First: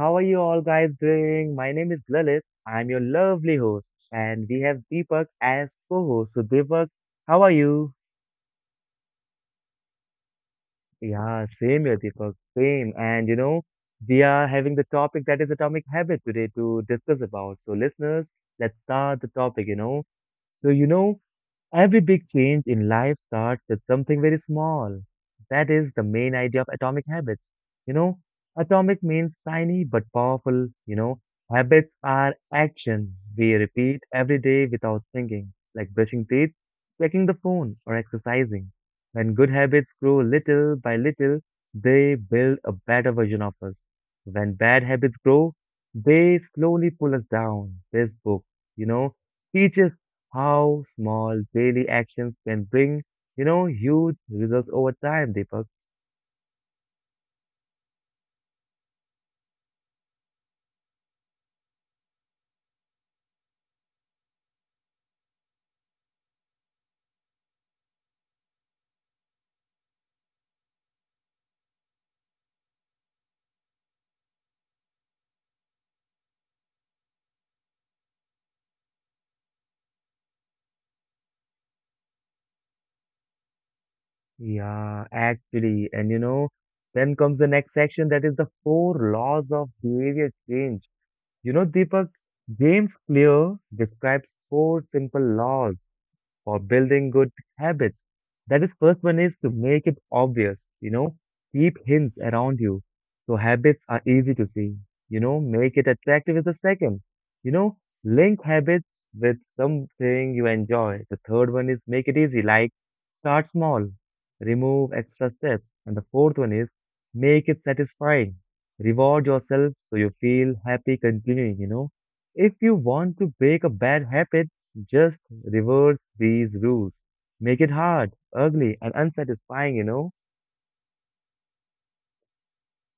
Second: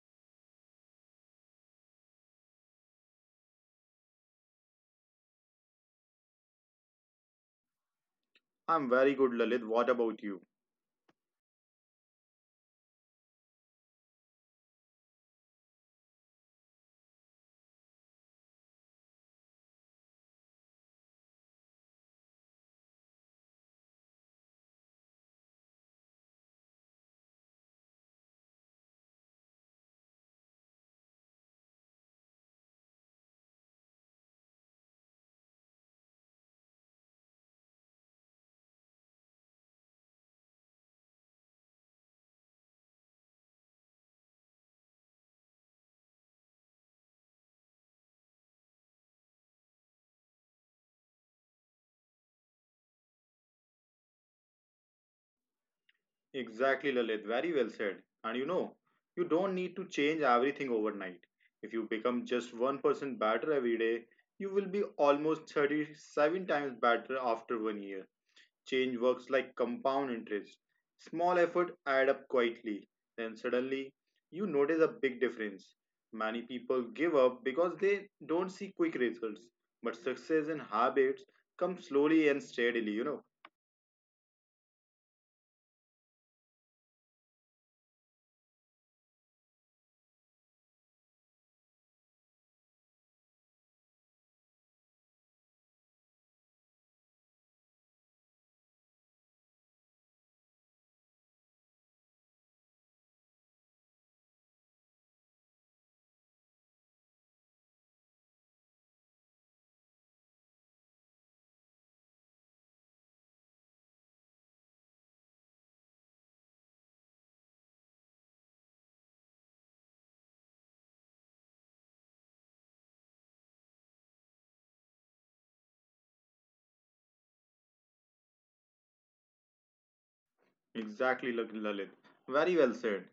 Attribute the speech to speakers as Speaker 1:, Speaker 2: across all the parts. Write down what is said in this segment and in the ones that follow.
Speaker 1: How are you all guys doing? My name is Lalit. I'm your lovely host, and we have Deepak as co-host. So, Deepak, how are you?
Speaker 2: I'm very good, Lalit. What about you?
Speaker 1: Yeah, same here, Deepak, same. And we are having the topic that is atomic habit today to discuss about. So, listeners, let's start the topic. So you know, Every big change in life starts with something very small. That is the main idea of atomic habits. You know, Atomic means tiny but powerful. Habits are action we repeat every day without thinking, like brushing teeth, checking the phone, or exercising. When good habits grow little by little, they build a better version of us. When bad habits grow, they slowly pull us down. This book, you know, teaches how small daily actions can bring huge results over time, Deepak.
Speaker 2: Exactly, Lalit. Very well said. And you know, you don't need to change everything overnight. If you become just 1% better every day, you will be almost 37 times better after 1 year. Change works like compound interest. Small effort add up quietly. Then suddenly, you notice a big difference. Many people give up because they don't see quick results. But success in habits come slowly and steadily, you know.
Speaker 1: Yeah, actually, then comes the next section that is the four laws of behavior change. Deepak, James Clear describes four simple laws for building good habits. That is, first one is to make it obvious, keep hints around you so habits are easy to see, make it attractive is the second, you know, link habits with something you enjoy. The third one is make it easy, like start small, remove extra steps. And the fourth one is make it satisfying, reward yourself so you feel happy continuing. If you want to break a bad habit, just reverse these rules. Make it hard, ugly, and unsatisfying.
Speaker 2: Exactly, Lalit. Very well said.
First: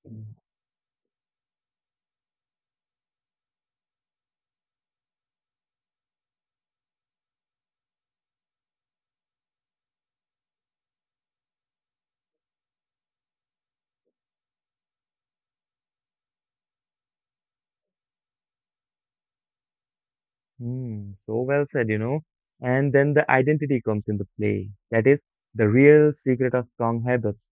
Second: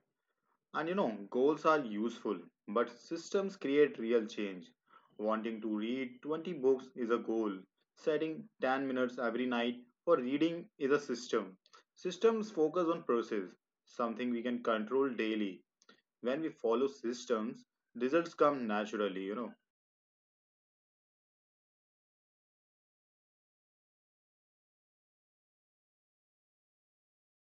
Speaker 2: And you know, goals are useful, but systems create real change. Wanting to read 20 books is a goal. Setting 10 minutes every night for reading is a system. Systems focus on process, something we can control daily. When we follow systems, results come naturally, you know.
Speaker 1: Hmm, so well said. And then the identity comes into play. That is the real secret of strong habits.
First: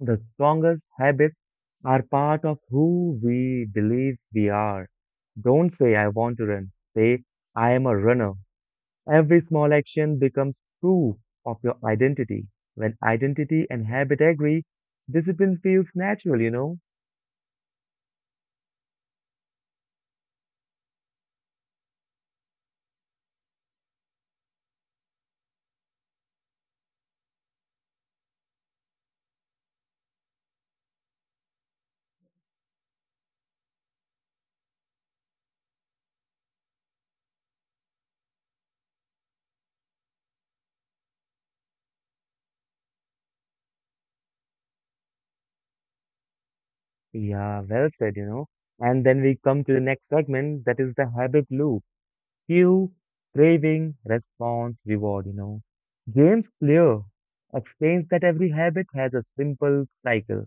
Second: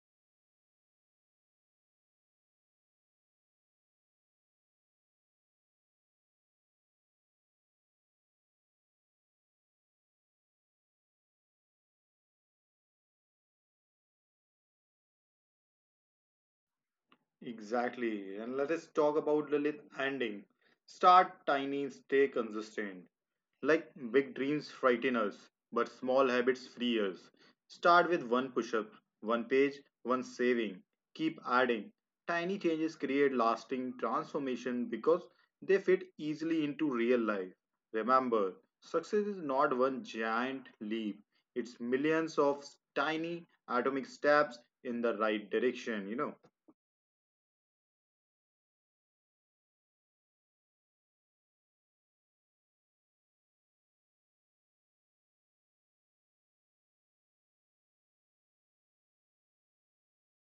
Speaker 1: The strongest habits are part of who we believe we are. Don't say, I want to run. Say, I am a runner. Every small action becomes proof of your identity. When identity and habit agree, discipline feels natural.
Speaker 2: Exactly. And let us talk about Lilith ending. Start tiny, stay consistent. Like big dreams frighten us, but small habits free us. Start with one push up, one page, one saving. Keep adding. Tiny changes create lasting transformation because they fit easily into real life. Remember, success is not one giant leap, it's millions of tiny atomic steps in the right direction, you know.
Speaker 1: Yeah, well said. And then we come to the next segment that is the habit loop. Cue, craving, response, reward. James Clear explains that every habit has a simple cycle.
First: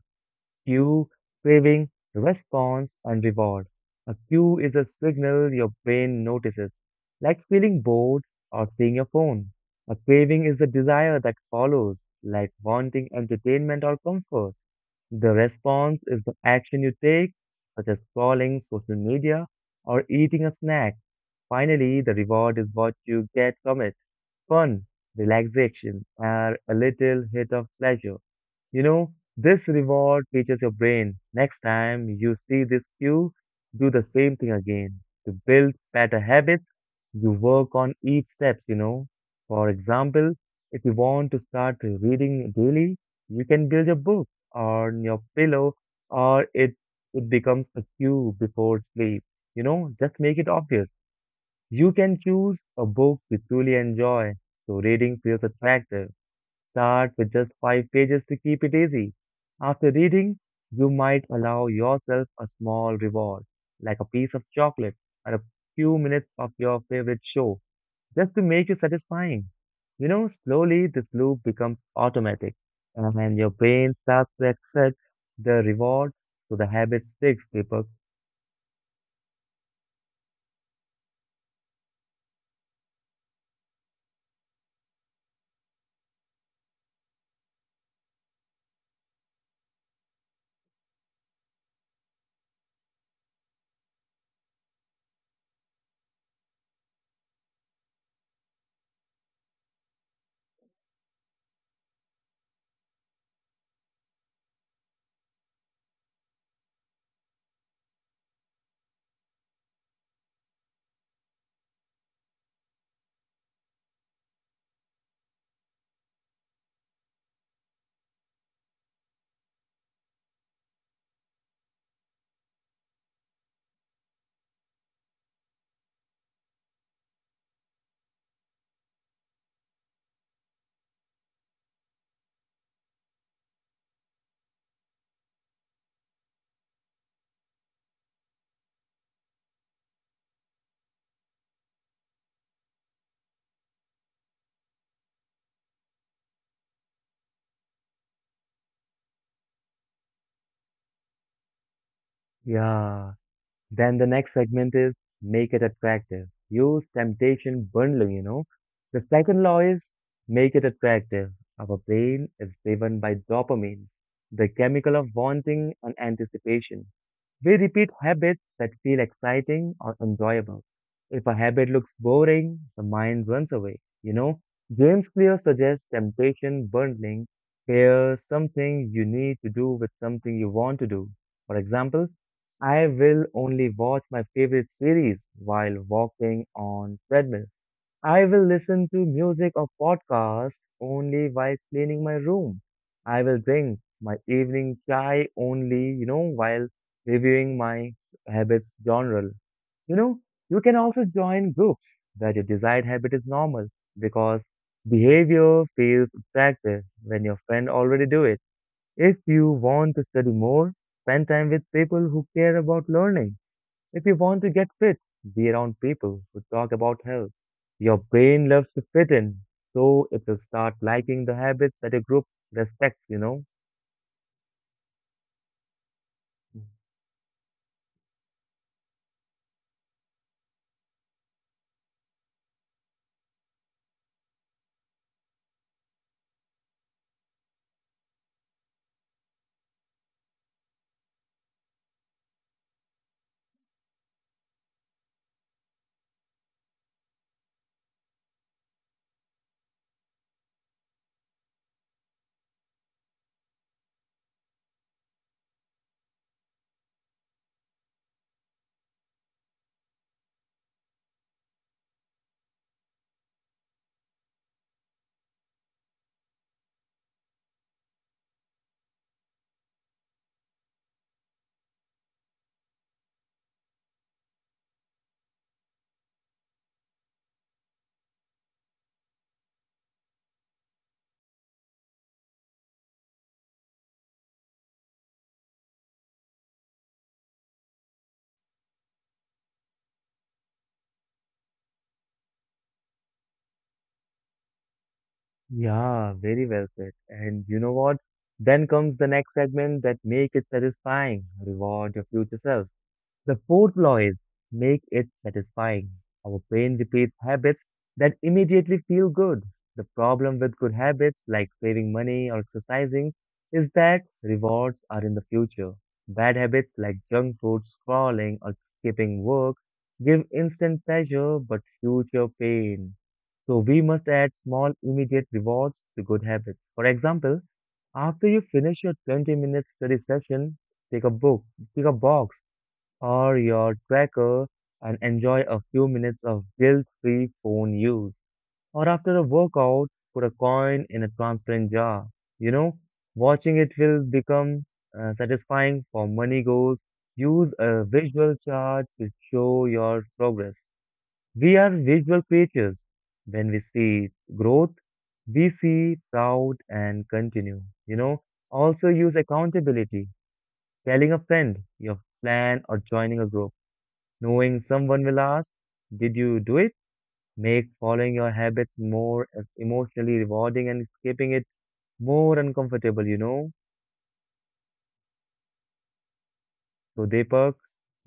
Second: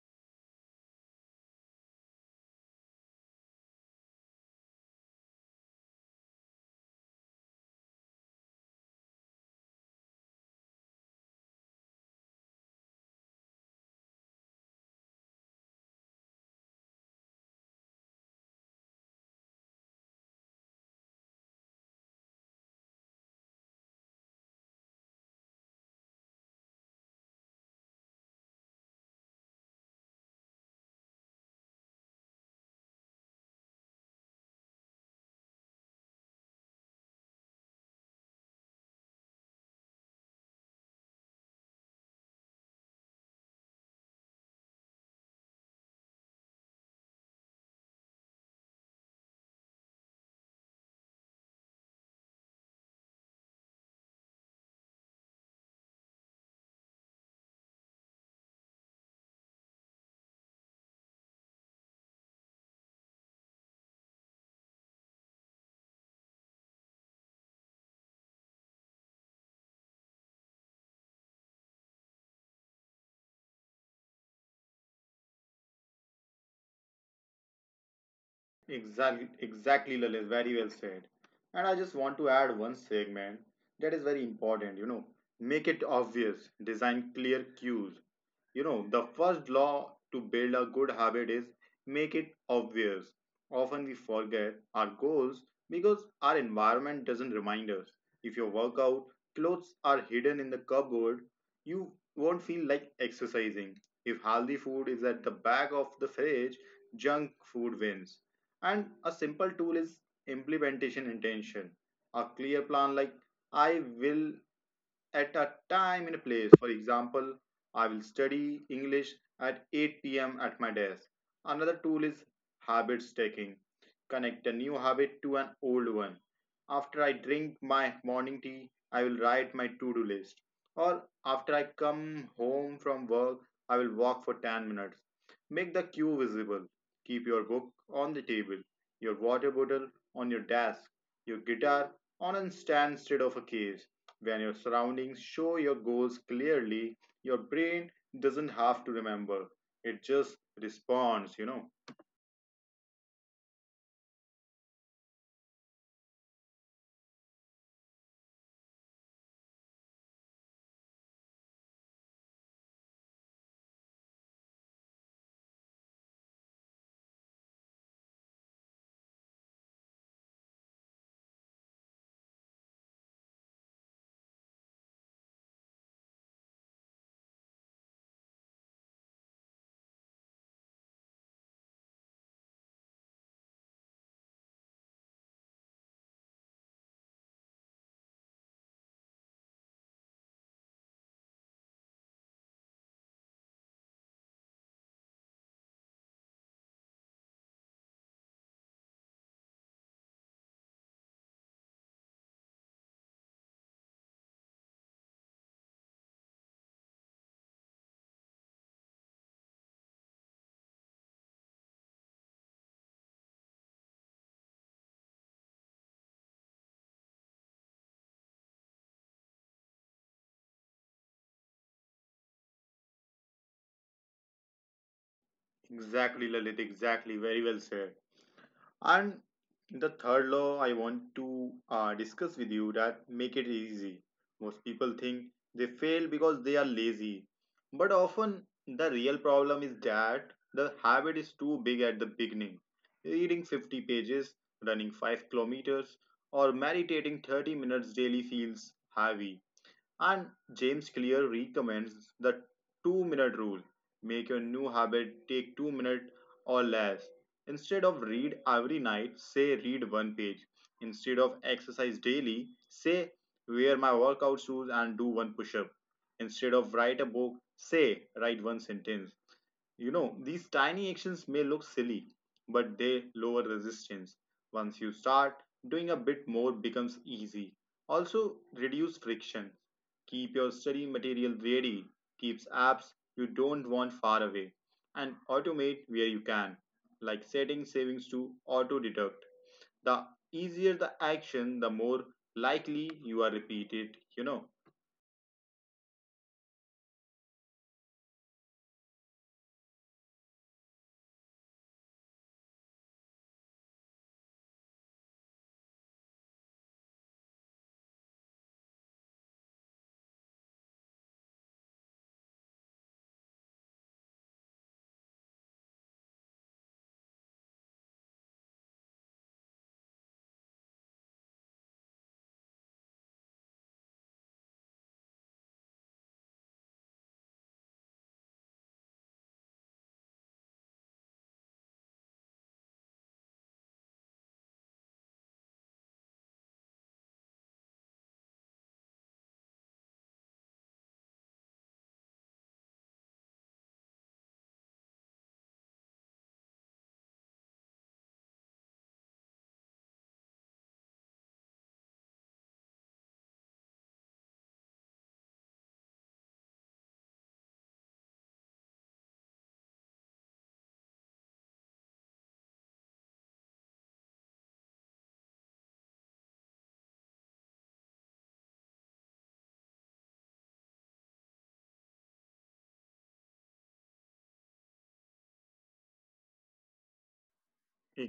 Speaker 1: Cue, craving, response, and reward. A cue is a signal your brain notices, like feeling bored or seeing your phone. A craving is the desire that follows, like wanting entertainment or comfort. The response is the action you take, such as scrolling social media or eating a snack. Finally, the reward is what you get from it fun, relaxation, or a little hit of pleasure. This reward teaches your brain. Next time you see this cue, do the same thing again to build better habits you work on each steps. For example, if you want to start reading daily, you can build a book on your pillow or it becomes a cue before sleep. Just make it obvious. You can choose a book you truly enjoy, so reading feels attractive. Start with just five pages to keep it easy. After reading, you might allow yourself a small reward, like a piece of chocolate or a few minutes of your favorite show just to make you satisfying. Slowly this loop becomes automatic and your brain starts to accept the reward so the habit sticks, Deepak.
Speaker 2: Exactly, exactly, Lalit. Very well said. And I just want to add one segment that is very important. You know, make it obvious. Design clear cues. You know, the first law to build a good habit is make it obvious. Often we forget our goals because our environment doesn't remind us. If your workout clothes are hidden in the cupboard, you won't feel like exercising. If healthy food is at the back of the fridge, junk food wins and a simple tool is implementation intention. A clear plan like I will at a time and a place. For example, I will study English at 8 p.m. at my desk. Another tool is habit stacking. Connect a new habit to an old one. After I drink my morning tea, I will write my to do list. Or after I come home from work, I will walk for 10 minutes. Make the queue visible. Keep your book on the table, your water bottle on your desk, your guitar on a stand instead of a case. When your surroundings show your goals clearly, your brain doesn't have to remember. It just responds, you know.
Speaker 1: Yeah. Then the next segment is make it attractive. Use temptation bundling. The second law is make it attractive. Our brain is driven by dopamine, the chemical of wanting and anticipation. We repeat habits that feel exciting or enjoyable. If a habit looks boring, the mind runs away. James Clear suggests temptation bundling. Pair something you need to do with something you want to do. For example, I will only watch my favorite series while walking on treadmill. I will listen to music or podcast only while cleaning my room. I will drink my evening chai only, while reviewing my habits journal. You know, you can also join groups where your desired habit is normal because behavior feels attractive when your friend already do it. If you want to study more, spend time with people who care about learning if you want to get fit, be around people who talk about health. Your brain loves to fit in, so it will start liking the habits that a group respects.
Speaker 2: Exactly, Lalit, exactly. Very well said. And the third law I want to discuss with you that make it easy. Most people think they fail because they are lazy. But often the real problem is that the habit is too big at the beginning. Reading 50 pages, running 5 kilometers, or meditating 30 minutes daily feels heavy. And James Clear recommends the 2 minute rule. Make your new habit take 2 minutes or less. Instead of read every night, say read one page. Instead of exercise daily, say wear my workout shoes and do one push up. Instead of write a book, say write one sentence. You know, these tiny actions may look silly, but they lower resistance. Once you start, doing a bit more becomes easy. Also, reduce friction. Keep your study material ready, keeps apps you don't want far away, and automate where you can, like setting savings to auto deduct. The easier the action, the more likely you are repeated, you know.
Speaker 1: Yeah, very well said. And you know what? Then comes the next segment that make it satisfying. Reward your future self. The fourth law is make it satisfying. Our brain repeats habits that immediately feel good. The problem with good habits like saving money or exercising is that rewards are in the future. Bad habits like junk food, scrolling, or skipping work give instant pleasure but future pain. So we must add small immediate rewards to good habits. For example, after you finish your 20-minute study session, take a book, take a box or your tracker and enjoy a few minutes of guilt-free phone use. Or after a workout, put a coin in a transparent jar. You know, Watching it will become satisfying for money goals. Use a visual chart to show your progress. We are visual creatures. When we see growth, we see proud and continue. Also use accountability, telling a friend your plan or joining a group. Knowing someone will ask, "Did you do it?" Make following your habits more emotionally rewarding and skipping it more uncomfortable. So, Deepak,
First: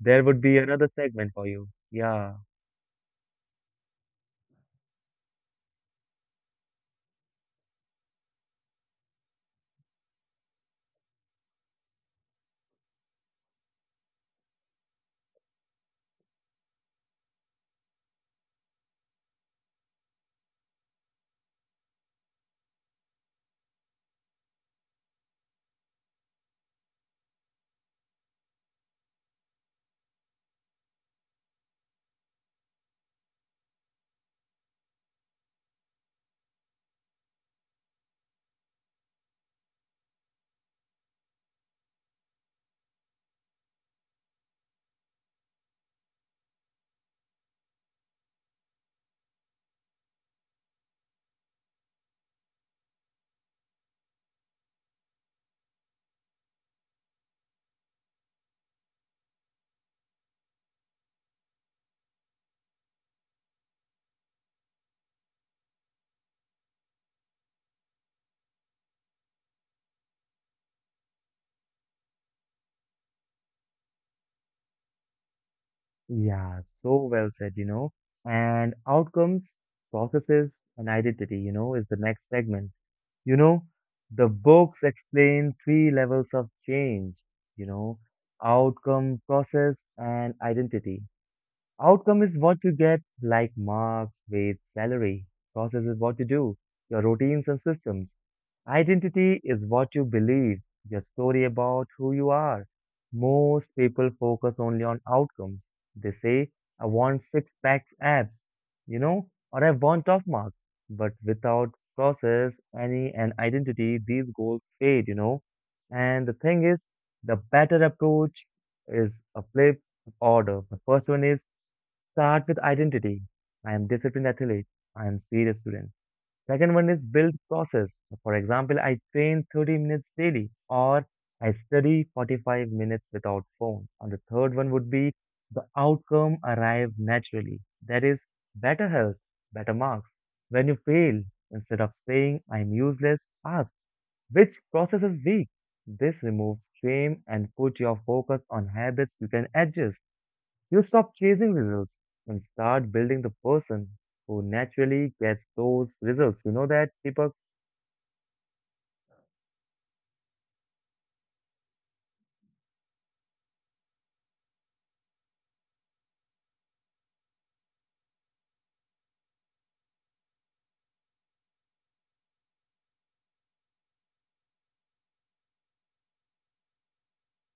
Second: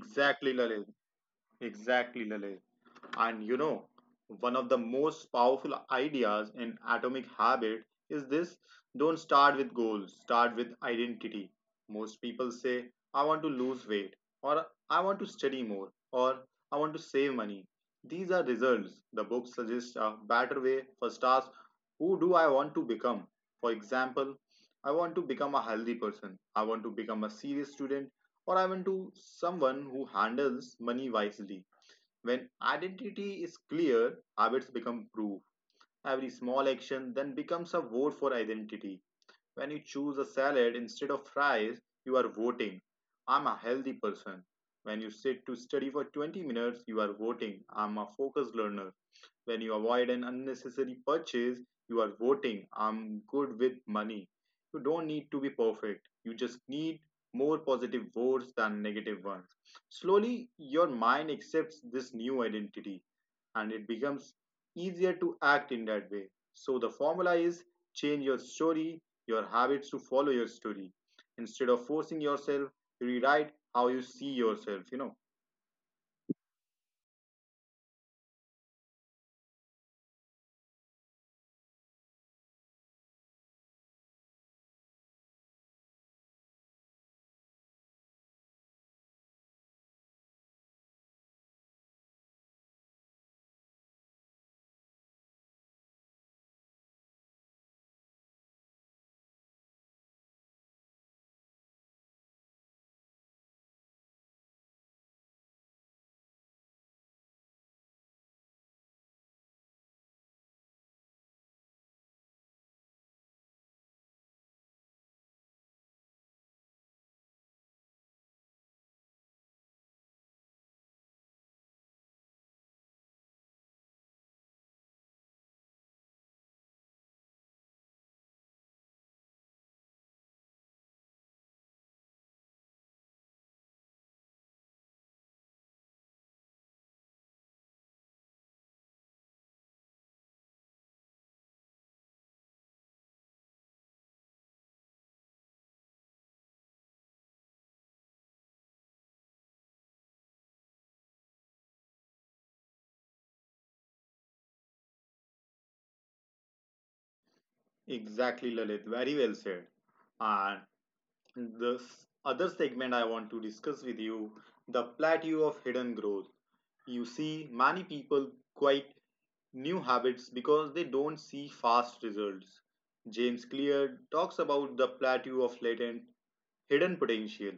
Speaker 1: there would be another
Speaker 2: Lalit.
Speaker 1: segment for you.
Speaker 2: Exactly,
Speaker 1: Yeah,
Speaker 2: Lale. And you know, one of the most powerful ideas in Atomic Habit is this: don't start with goals, start with identity. Most people say, I want to lose weight, or I want to study more, or I want to save money. These are results. The book suggests a better way. First, ask, who do I want to become? For example, I want to become a healthy person. I want to become a serious student, or I went to someone who handles money wisely. When identity is clear, habits become proof. Every small action then becomes a vote for identity. When you choose a salad instead of fries, you are voting, I'm a healthy person. When you sit to study for 20 minutes, you are voting, I'm a focused learner. When you avoid an unnecessary purchase, you are voting, I'm good with money. You don't need to be perfect. You just need more positive votes than negative ones. Slowly, your mind accepts this new identity and it becomes easier to act in that way. So, the formula is change your story, your habits to follow your story. Instead of forcing yourself, rewrite how you see yourself, you know.
Speaker 1: yeah, so well said. And outcomes, processes, and identity, is the next segment. You know, the books explain three levels of change, you know, outcome, process, and identity. Outcome is what you get, like marks, weight, salary. Process is what you do, your routines and systems. Identity is what you believe, your story about who you are. Most people focus only on outcomes. They say, I want six packs abs, or I want top marks. But without process, any and identity, these goals fade. And the thing is, the better approach is a flip order. The first one is start with identity. I am disciplined athlete. I am serious student. Second one is build process. For example, I train 30 minutes daily or I study 45 minutes without phone. And the third one would be the outcome arrive naturally. That is better health, better marks. When you fail, instead of saying I'm useless, ask which process is weak. This removes shame and put your focus on habits you can adjust. You stop chasing results and start building the person who naturally gets those results. You know that, Deepak?
Speaker 2: Exactly, Lalit. Very well said. And other segment I want to discuss with you, the plateau of hidden growth. You see, many people quite new habits because they don't see fast results. James Clear talks about the plateau of latent hidden potential.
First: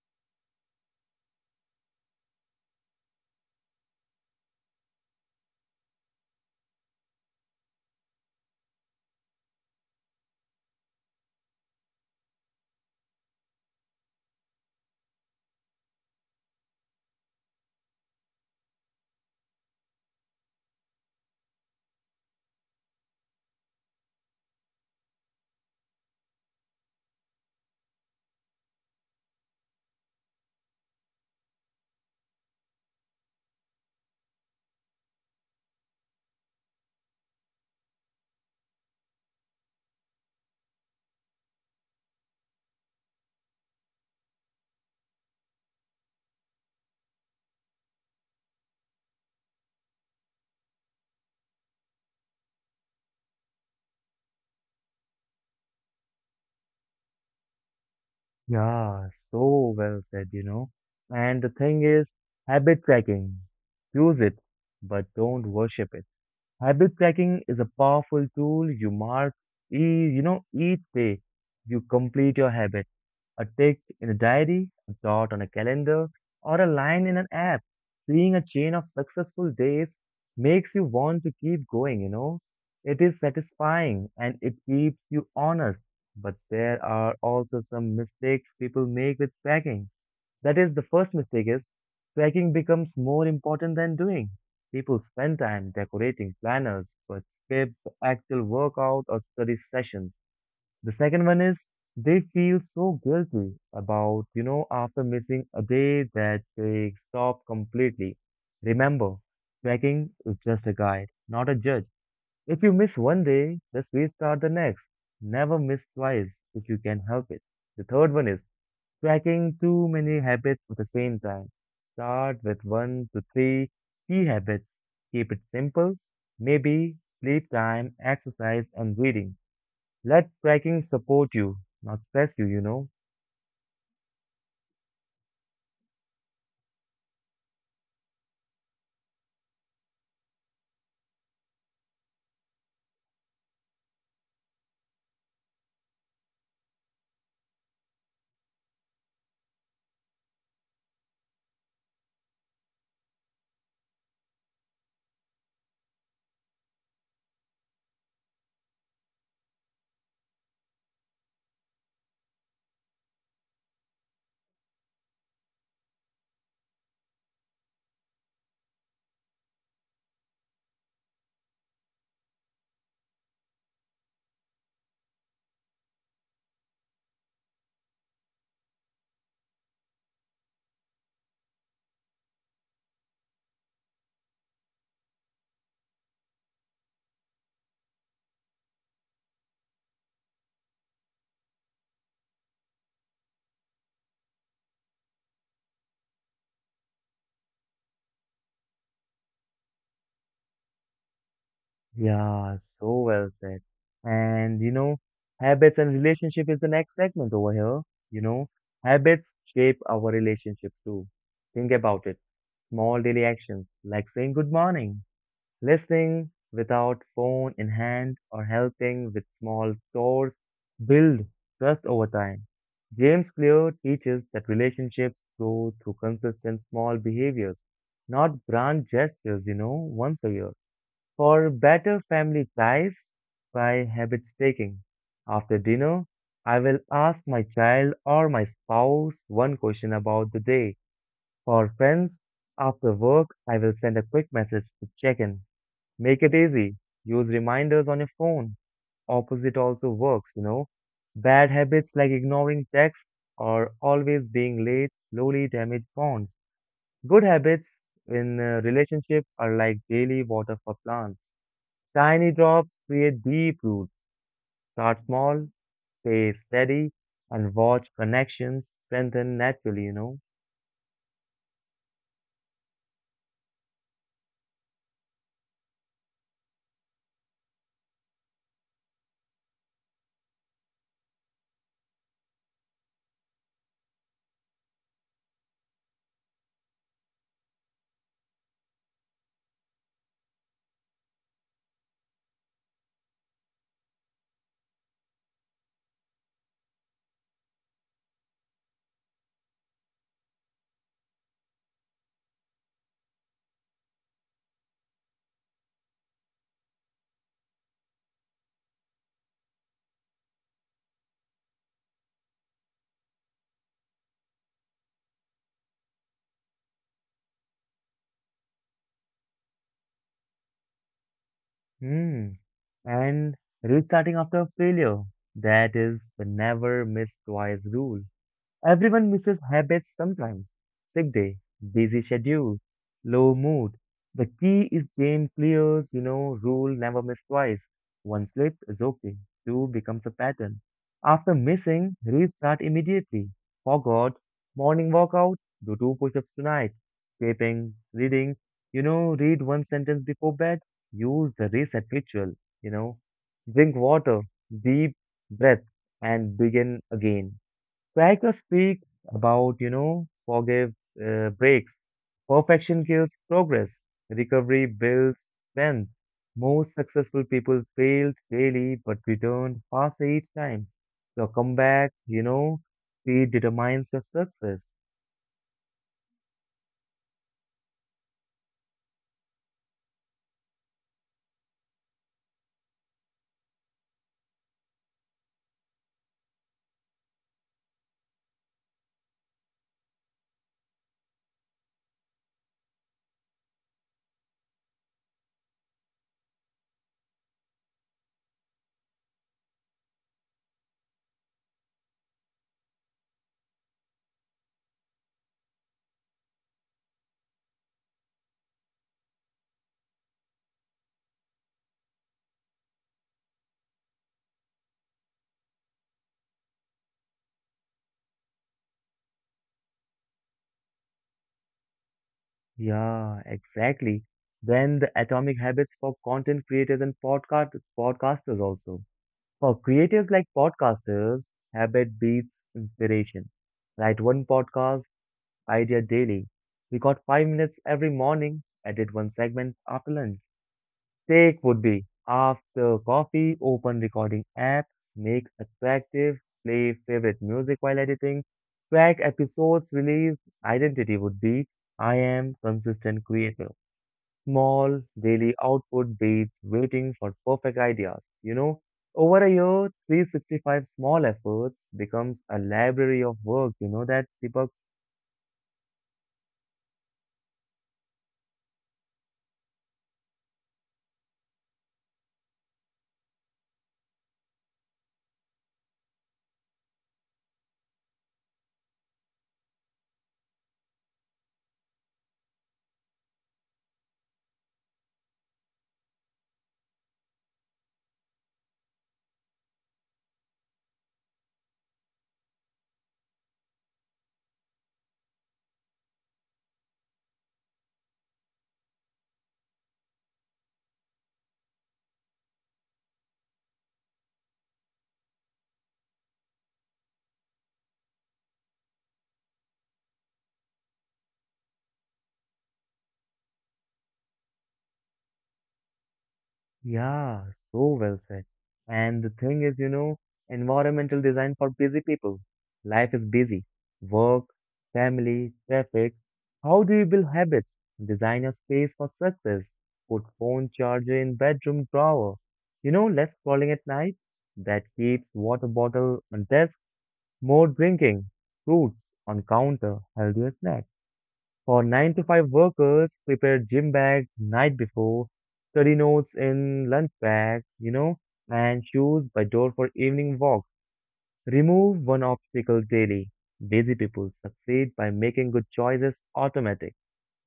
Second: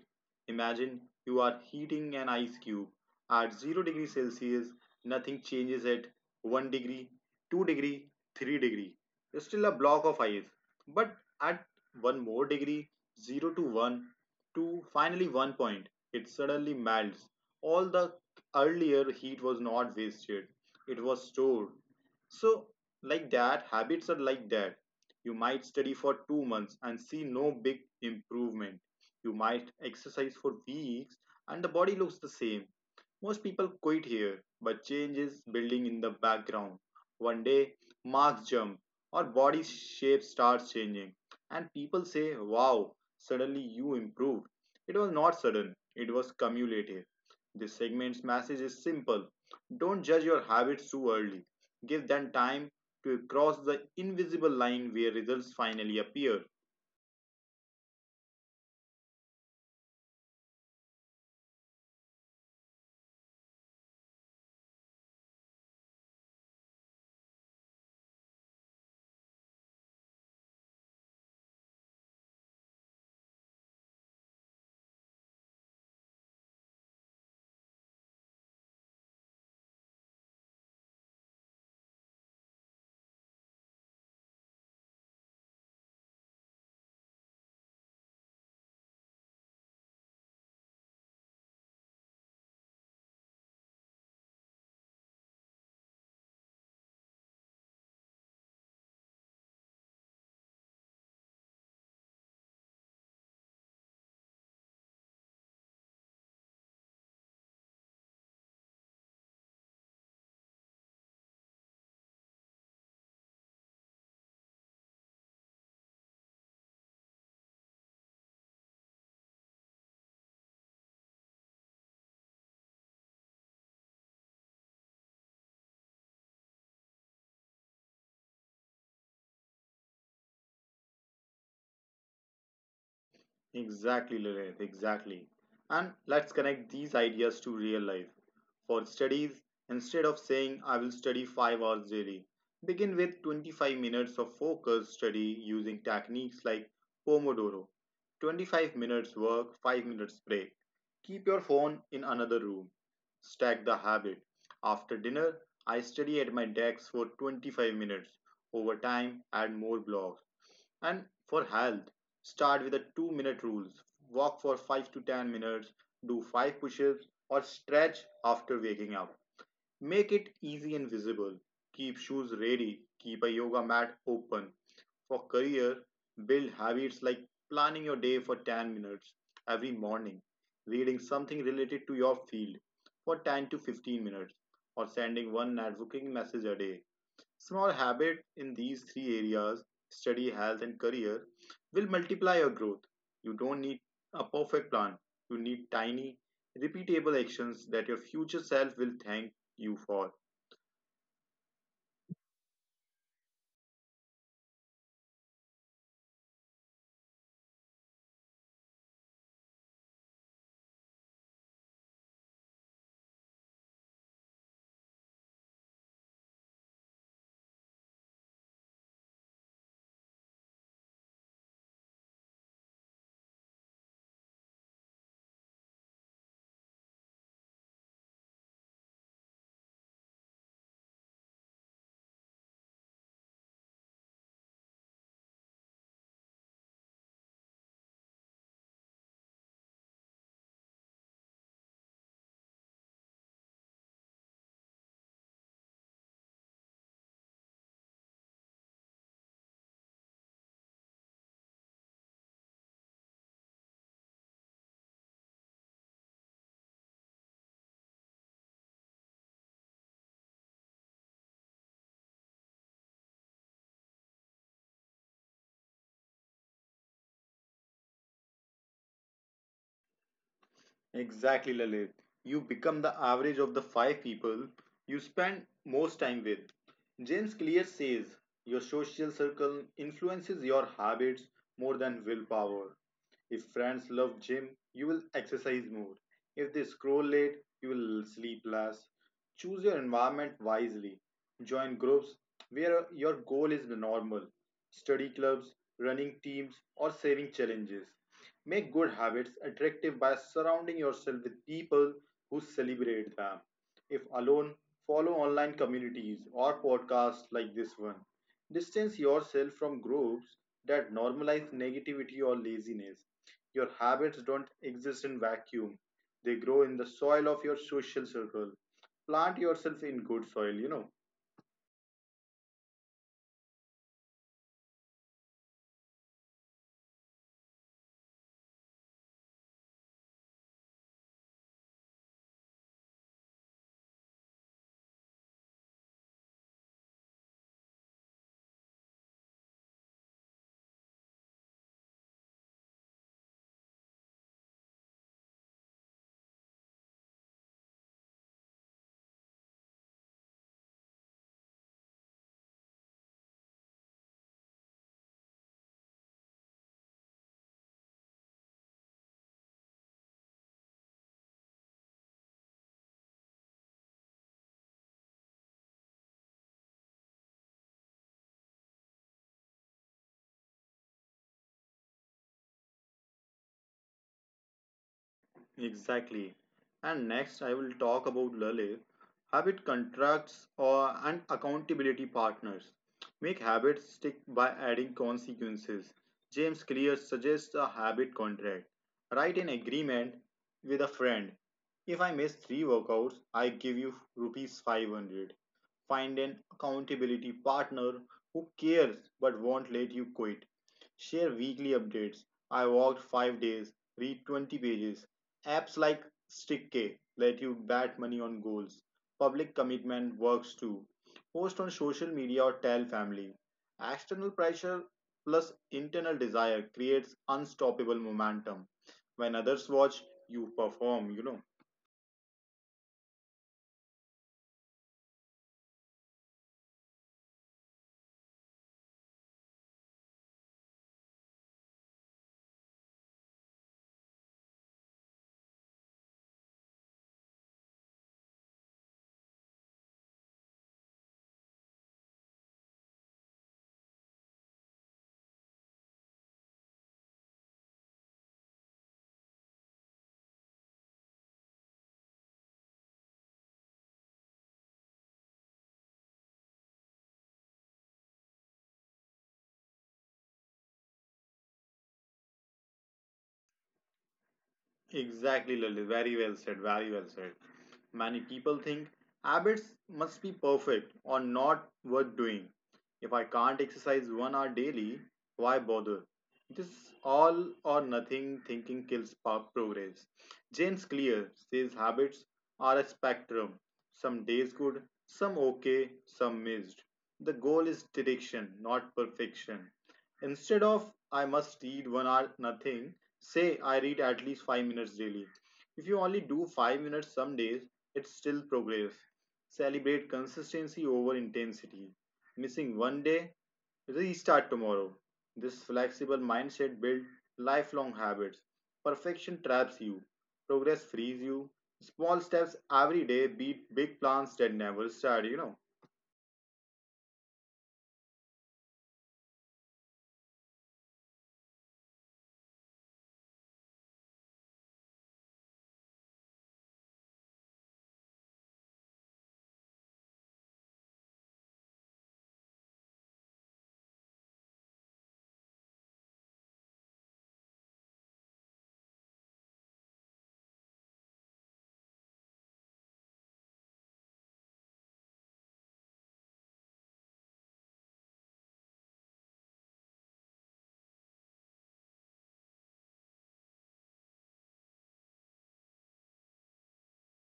Speaker 2: Imagine you are heating an ice cube at 0-degree Celsius, nothing changes at 1 degree, 2 degree, 3 degree. It's still a block of ice, but at one more degree, 0 to 1, to finally 1 point. It suddenly melts. All the earlier heat was not wasted, it was stored. So, like that, habits are like that. You might study for 2 months and see no big improvement. You might exercise for weeks and the body looks the same. Most people quit here, but change is building in the background. One day, marks jump or body shape starts changing and people say, wow, suddenly you improved. It was not sudden, it was cumulative. This segment's message is simple: don't judge your habits too early, give them time to cross the invisible line where results finally appear.
Speaker 1: Yeah, so well said. And the thing is, habit tracking. Use it, but don't worship it. Habit tracking is a powerful tool you mark, e- each day you complete your habit. A tick in a diary, a dot on a calendar, or a line in an app. Seeing a chain of successful days makes you want to keep going. It is satisfying and it keeps you honest. But there are also some mistakes people make with tracking. That is, the first mistake is tracking becomes more important than doing. People spend time decorating planners but skip the actual workout or study sessions. The second one is they feel so guilty about, after missing a day that they stop completely. Remember, tracking is just a guide, not a judge. If you miss one day, just restart the next. Never miss twice if you can help it. The third one is tracking too many habits at the same time. Start with one to three key habits. Keep it simple. Maybe sleep time, exercise, and reading. Let tracking support you, not stress you, you know.
Speaker 2: Exactly, Lilith, exactly. And let's connect these ideas to real life. For studies, instead of saying I will study 5 hours daily, begin with 25 minutes of focused study using techniques like Pomodoro. 25 minutes work, 5 minutes break. Keep your phone in another room. Stack the habit. After dinner, I study at my desk for 25 minutes. Over time, add more blocks. And for health, start with the 2 minute rules. Walk for 5 to 10 minutes, do 5 push ups, or stretch after waking up. Make it easy and visible. Keep shoes ready, keep a yoga mat open. For career, build habits like planning your day for 10 minutes every morning, reading something related to your field for 10 to 15 minutes, or sending one networking message a day. Small habit in these three areas, study, health, and career, will multiply your growth. You don't need a perfect plan. You need tiny, repeatable actions that your future self will thank you for.
Speaker 1: Yeah, so well said. And habits and relationship is the next segment over here. You know, Habits shape our relationship too. Think about it. Small daily actions like saying good morning, listening without phone in hand or helping with small chores build trust over time. James Clear teaches that relationships grow through consistent small behaviors, not grand gestures, once a year. For better family ties, by habit taking. After dinner, I will ask my child or my spouse one question about the day. For friends, after work, I will send a quick message to check in. Make it easy. Use reminders on your phone. Opposite also works. Bad habits like ignoring texts or always being late slowly damage bonds. Good habits in a relationship are like daily water for plants. Tiny drops create deep roots. Start small, stay steady, and watch connections strengthen naturally.
Speaker 2: Exactly, Lalit. You become the average of the five people you spend most time with. James Clear says your social circle influences your habits more than willpower. If friends love gym, you will exercise more. If they scroll late, you will sleep less. Choose your environment wisely. Join groups where your goal is the normal. Study clubs, running teams, or saving challenges. Make good habits attractive by surrounding yourself with people who celebrate them. If alone, follow online communities or podcasts like this one. Distance yourself from groups that normalize negativity or laziness. Your habits don't exist in vacuum. They grow in the soil of your social circle. Plant yourself in good soil, you know.
Speaker 1: Hmm. And restarting after failure. That is the never miss twice rule. Everyone misses habits sometimes. Sick day, busy schedule, low mood. The key is Jane Clear's rule never miss twice. One slip is okay. Two becomes a pattern. After missing, restart immediately. Forgot, morning workout, do two push-ups tonight. Skipping, reading, read one sentence before bed. Use the reset ritual, you know. Drink water, deep breath, and begin again. Psycho speaks about, forgive breaks. Perfection kills progress. Recovery builds strength. Most successful people failed daily but returned faster each time. Your comeback, speed determines your success.
Speaker 2: Exactly. And next, I will talk about Lale. Habit contracts or and accountability partners. Make habits stick by adding consequences. James Clear suggests a habit contract. Write an agreement with a friend. If I miss three workouts, I give you rupees 500. Find an accountability partner who cares but won't let you quit. Share weekly updates. I walked 5 days, read 20 pages. Apps like StickK let you bet money on goals. Public commitment works too. Post on social media or tell family. External pressure plus internal desire creates unstoppable momentum. When others watch, you perform, you know.
Speaker 1: Yeah, exactly. Then the atomic habits for content creators and podcasters also. For creators like podcasters, habit beats inspiration. Write one podcast idea daily. We got 5 minutes every morning. Edit one segment after lunch. Take would be after coffee, open recording app, make attractive, play favorite music while editing, track episodes release. Identity would be I am consistent creator. Small daily output beats waiting for perfect ideas. Over a year, 365 small efforts becomes a library of work. You know that, Deepak?
Speaker 2: Exactly, Lily. Very well said. Very well said. Many people think habits must be perfect or not worth doing. If I can't exercise 1 hour daily, why bother? This all or nothing thinking kills progress. James Clear says habits are a spectrum. Some days good, some okay, some missed. The goal is direction, not perfection. Instead of I must read 1 hour nothing, say I read at least 5 minutes daily. If you only do 5 minutes some days, it's still progress. Celebrate consistency over intensity. Missing one day, restart tomorrow. This flexible mindset builds lifelong habits. Perfection traps you, progress frees you. Small steps every day beat big plans that never start, you know.
Speaker 1: Yeah, so well said. And the thing is, environmental design for busy people. Life is busy. Work, family, traffic. How do you build habits? Design a space for success. Put phone charger in bedroom drawer. Less scrolling at night. That keeps water bottle on desk, more drinking. Fruits on counter, healthier snacks. For 9 to 5 workers, prepare gym bags night before, study notes in lunch bag, and shoes by door for evening walks. Remove one obstacle daily. Busy people succeed by making good choices automatic.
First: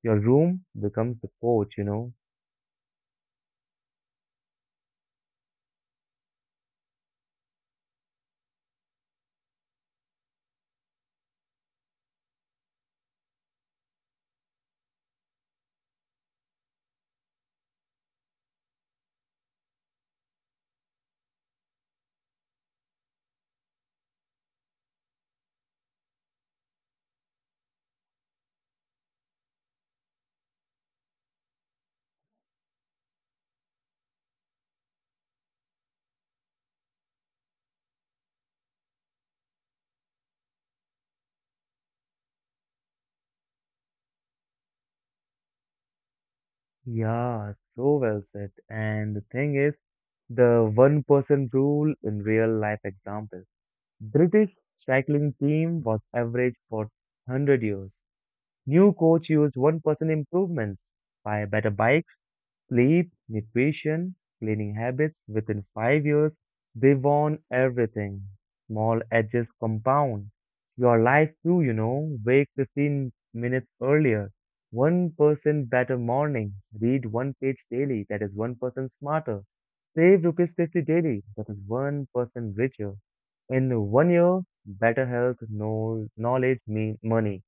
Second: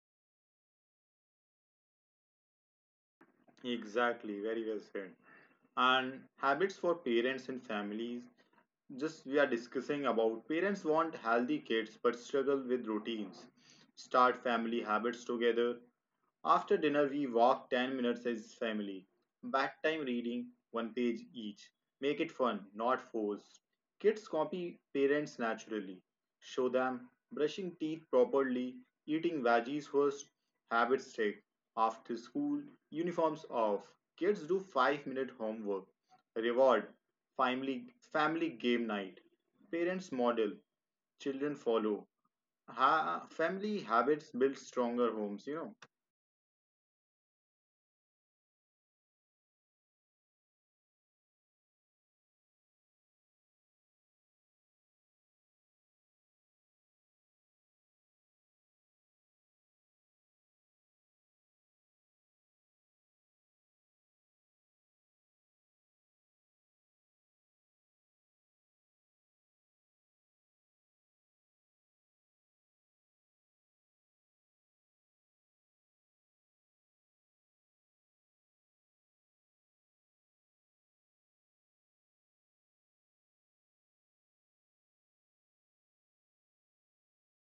Speaker 1: Your room becomes the coach.
Speaker 2: Exactly, very well said. And habits for parents and families, just we are discussing about parents want healthy kids but struggle with routines. Start family habits together. After dinner we walk 10 minutes as family. Bedtime reading one page each. Make it fun not forced. Kids copy parents naturally. Show them brushing teeth properly, eating veggies first, habits straight. After school, uniforms off. Kids do 5-minute homework. Reward family, family game night. Parents model, children follow. Family habits build stronger homes,
Speaker 1: Yeah, so well said. And the thing is, the one person rule in real life example. British cycling team was average for 100 years. New coach use 1% improvements, by better bikes, sleep, nutrition, cleaning habits. Within 5 years, they won everything. Small edges compound. Your life too. Wake 15 minutes earlier. 1% better morning. Read one page daily. That is 1% smarter. Save rupees 50 daily. That is 1% richer. In one year, better health, no knowledge, me money.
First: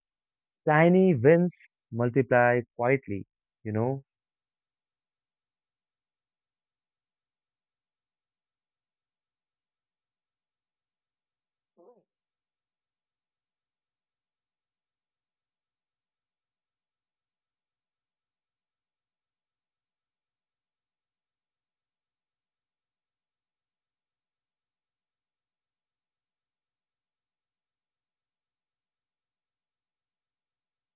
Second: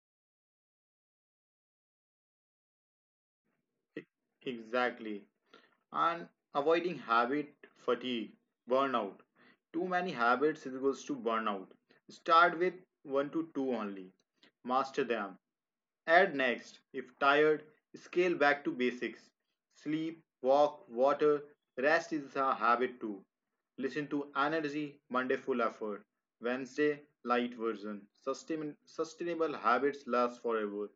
Speaker 1: Tiny wins multiply quietly, you
Speaker 2: E-
Speaker 1: know.
Speaker 2: Exactly. And avoiding habit fatigue, burnout. Too many habits equals to burnout. Start with one to two only, master them. Add next. If tired, scale back to basics. Sleep, walk, water, rest is a habit too. Listen to energy: Monday full effort, Wednesday light version. Sustainable habits last forever.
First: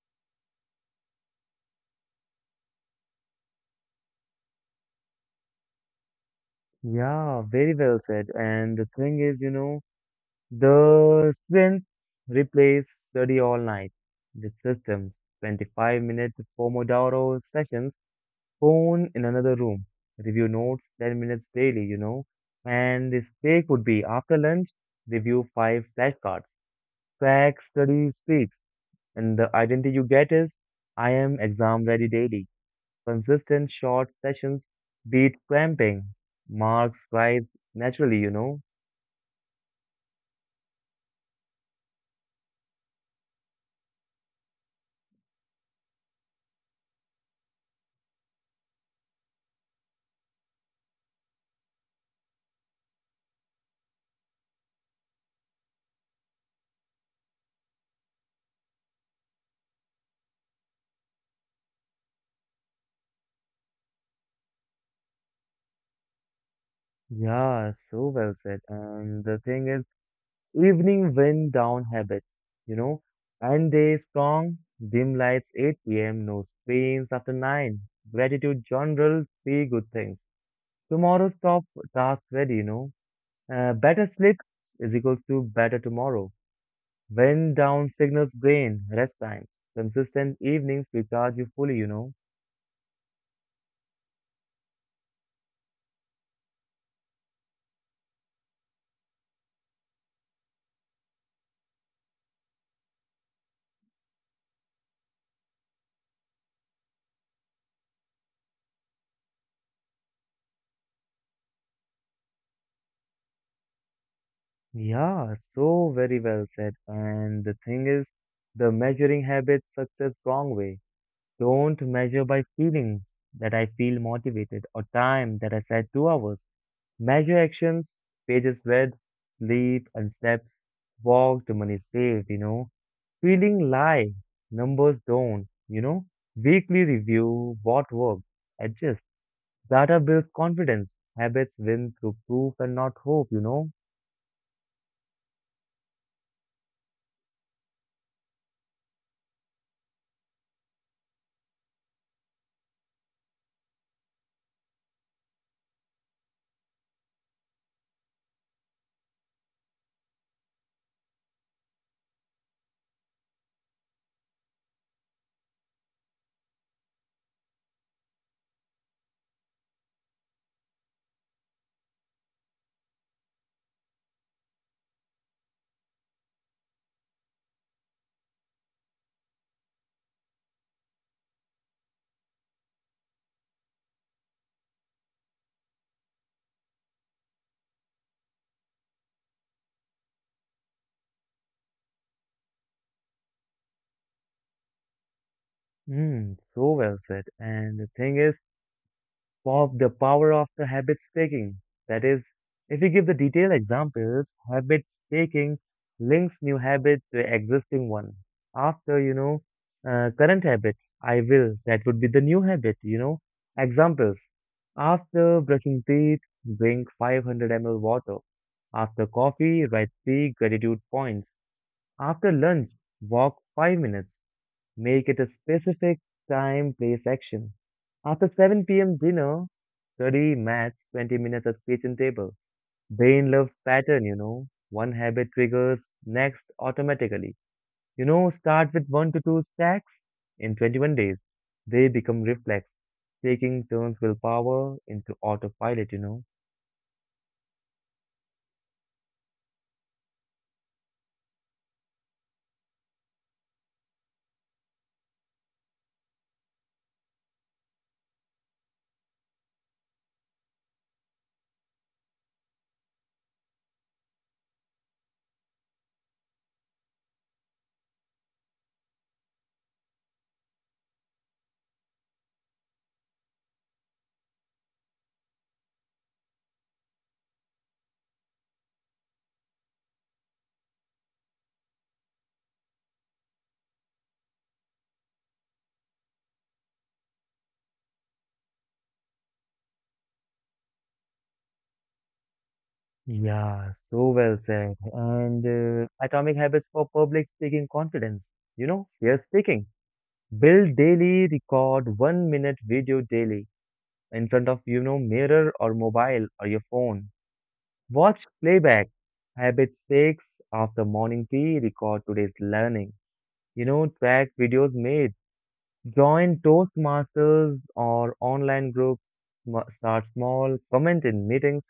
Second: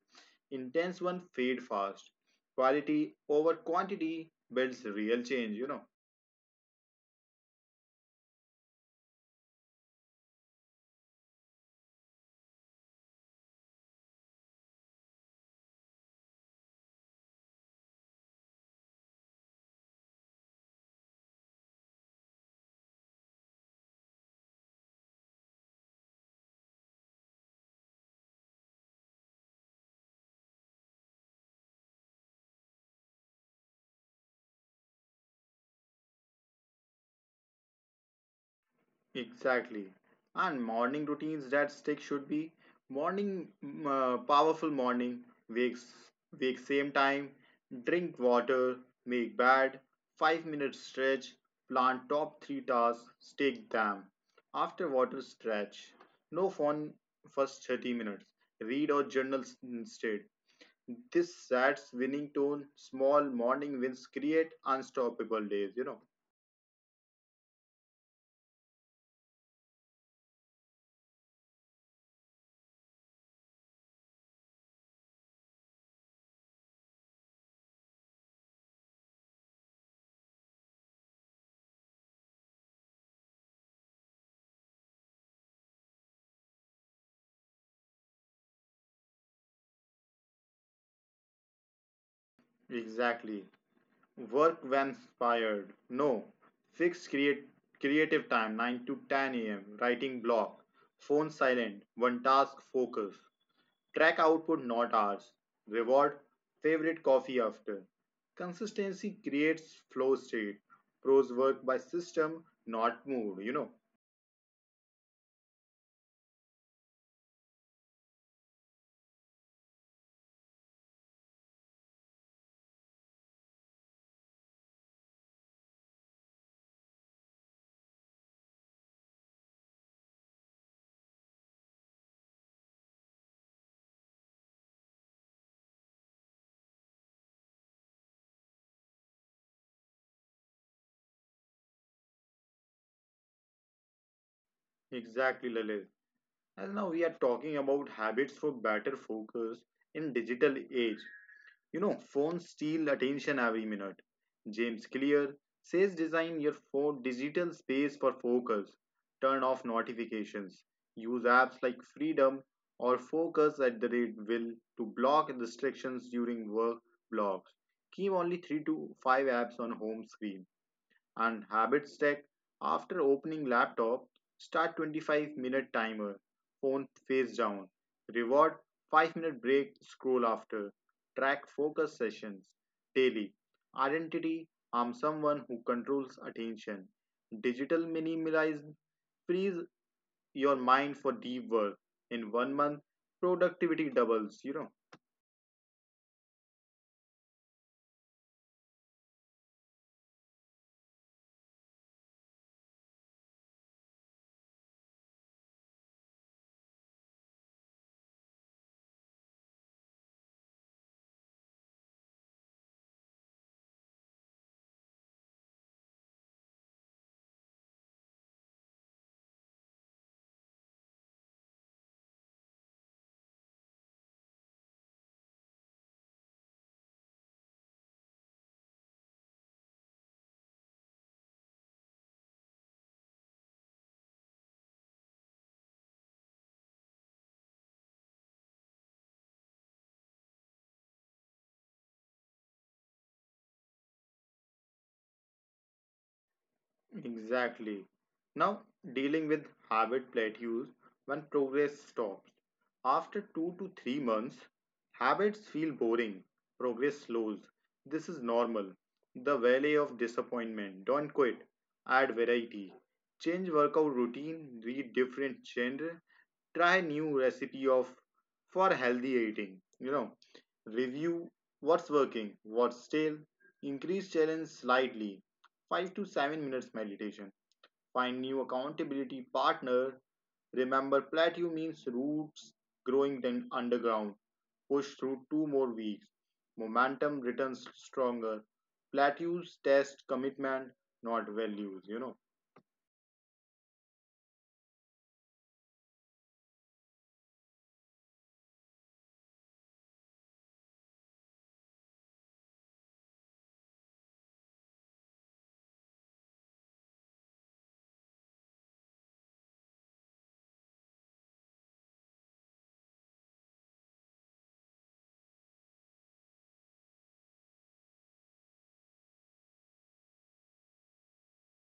Speaker 2: Intense one fade fast. Quality over quantity builds real change,
Speaker 1: Yeah, very well said. And the thing is, the strength replace study all night. The systems, 25-minute Pomodoro sessions, phone in another room, review notes 10 minutes daily. And the steak would be after lunch, review five flashcards, track study streaks, and the identity you get is I am exam ready daily. Consistent short sessions beat cramping. Marks rise naturally.
Speaker 2: Exactly. And morning routines that stick should be powerful morning, wakes, wake same time, drink water, make bed, 5-minute stretch, plan top 3 tasks, stick them. After water stretch, no phone first 30 minutes, read or journal instead. This sets winning tone. Small morning wins create unstoppable days,
Speaker 1: Yeah, so well said. And the thing is, evening wind down habits, you know, and day strong, dim lights 8 p.m., no screens after 9, gratitude journal, three good things. Tomorrow's top task ready. Better sleep is equals to better tomorrow. Wind down signals brain, rest time. Consistent evenings recharge you fully.
Speaker 2: Exactly. Work when inspired? No. Fix creative time 9 to 10 a.m. writing block. Phone silent. One task focus. Track output, not hours. Reward favorite coffee after. Consistency creates flow state. Pros work by system, not mood.
Speaker 1: Yeah, so very well said. And the thing is, the measuring habits success wrong way. Don't measure by feelings that I feel motivated or time that I said 2 hours. Measure actions, pages read, sleep and steps, walked, money saved. Feeling lie, numbers don't. Weekly review, what worked, adjust. Data builds confidence. Habits win through proof and not hope.
Speaker 2: Exactly, Lalit. And now we are talking about habits for better focus in digital age. You know, phones steal attention every minute. James Clear says design your phone digital space for focus. Turn off notifications. Use apps like Freedom or Focus at the rate will to block distractions during work blocks. Keep only 3 to 5 apps on home screen. And habits stack: after opening laptop, start 25-minute timer, phone face down. Reward 5-minute break scroll after. Track focus sessions daily. Identity: I'm someone who controls attention. Digital minimalism. Freeze your mind for deep work. In 1 month, productivity doubles,
Speaker 1: Mm, so well said. And the thing is, of the power of the habit staking. That is, if we give the detailed examples, habit staking links new habit to existing one. After, current habit, I will, that would be the new habit. Examples. After brushing teeth, drink 500 ml water. After coffee, write three gratitude points. After lunch, walk 5 minutes. Make it a specific time, place, action. After 7 p.m. dinner, study maths 20 minutes at kitchen table. Brain loves pattern. One habit triggers next automatically. Start with one to two stacks in 21 days. They become reflex, taking turns willpower into autopilot.
Speaker 2: Exactly. Now, dealing with habit plateaus when progress stops. After 2 to 3 months, habits feel boring, progress slows. This is normal. The valley of disappointment. Don't quit, add variety. Change workout routine, read different genre, try new recipe of for healthy eating. You know, review what's working, what's stale, increase challenge slightly, 5 to 7 minutes meditation. Find new accountability partner. Remember, plateau means roots growing then underground. Push through two more weeks. Momentum returns stronger. Plateaus test commitment, not values,
Speaker 1: Yeah, so well said. And atomic habits for public speaking confidence. Fear speaking. Build daily, record 1 minute video daily in front of mirror or mobile or your phone. Watch playback. Habit six after morning tea, record today's learning. Track videos made. Join Toastmasters or online groups. Start small. Comment in meetings.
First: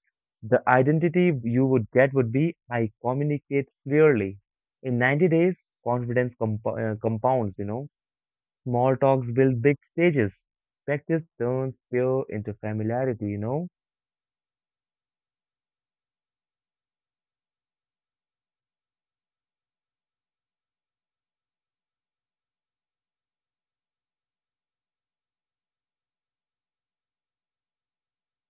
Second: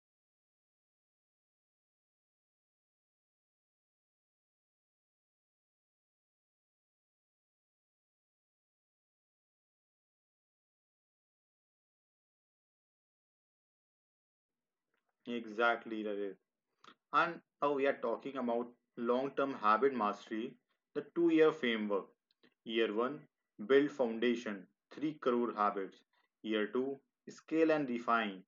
Speaker 1: The identity you would get would be I communicate clearly. In 90 days, confidence compounds. Small talks build big stages. Practice turns fear into familiarity?
Speaker 2: Exactly, that is. And now we are talking about long-term habit mastery, the two-year framework. Year 1, build foundation 3 crore habits. Year 2, scale and refine.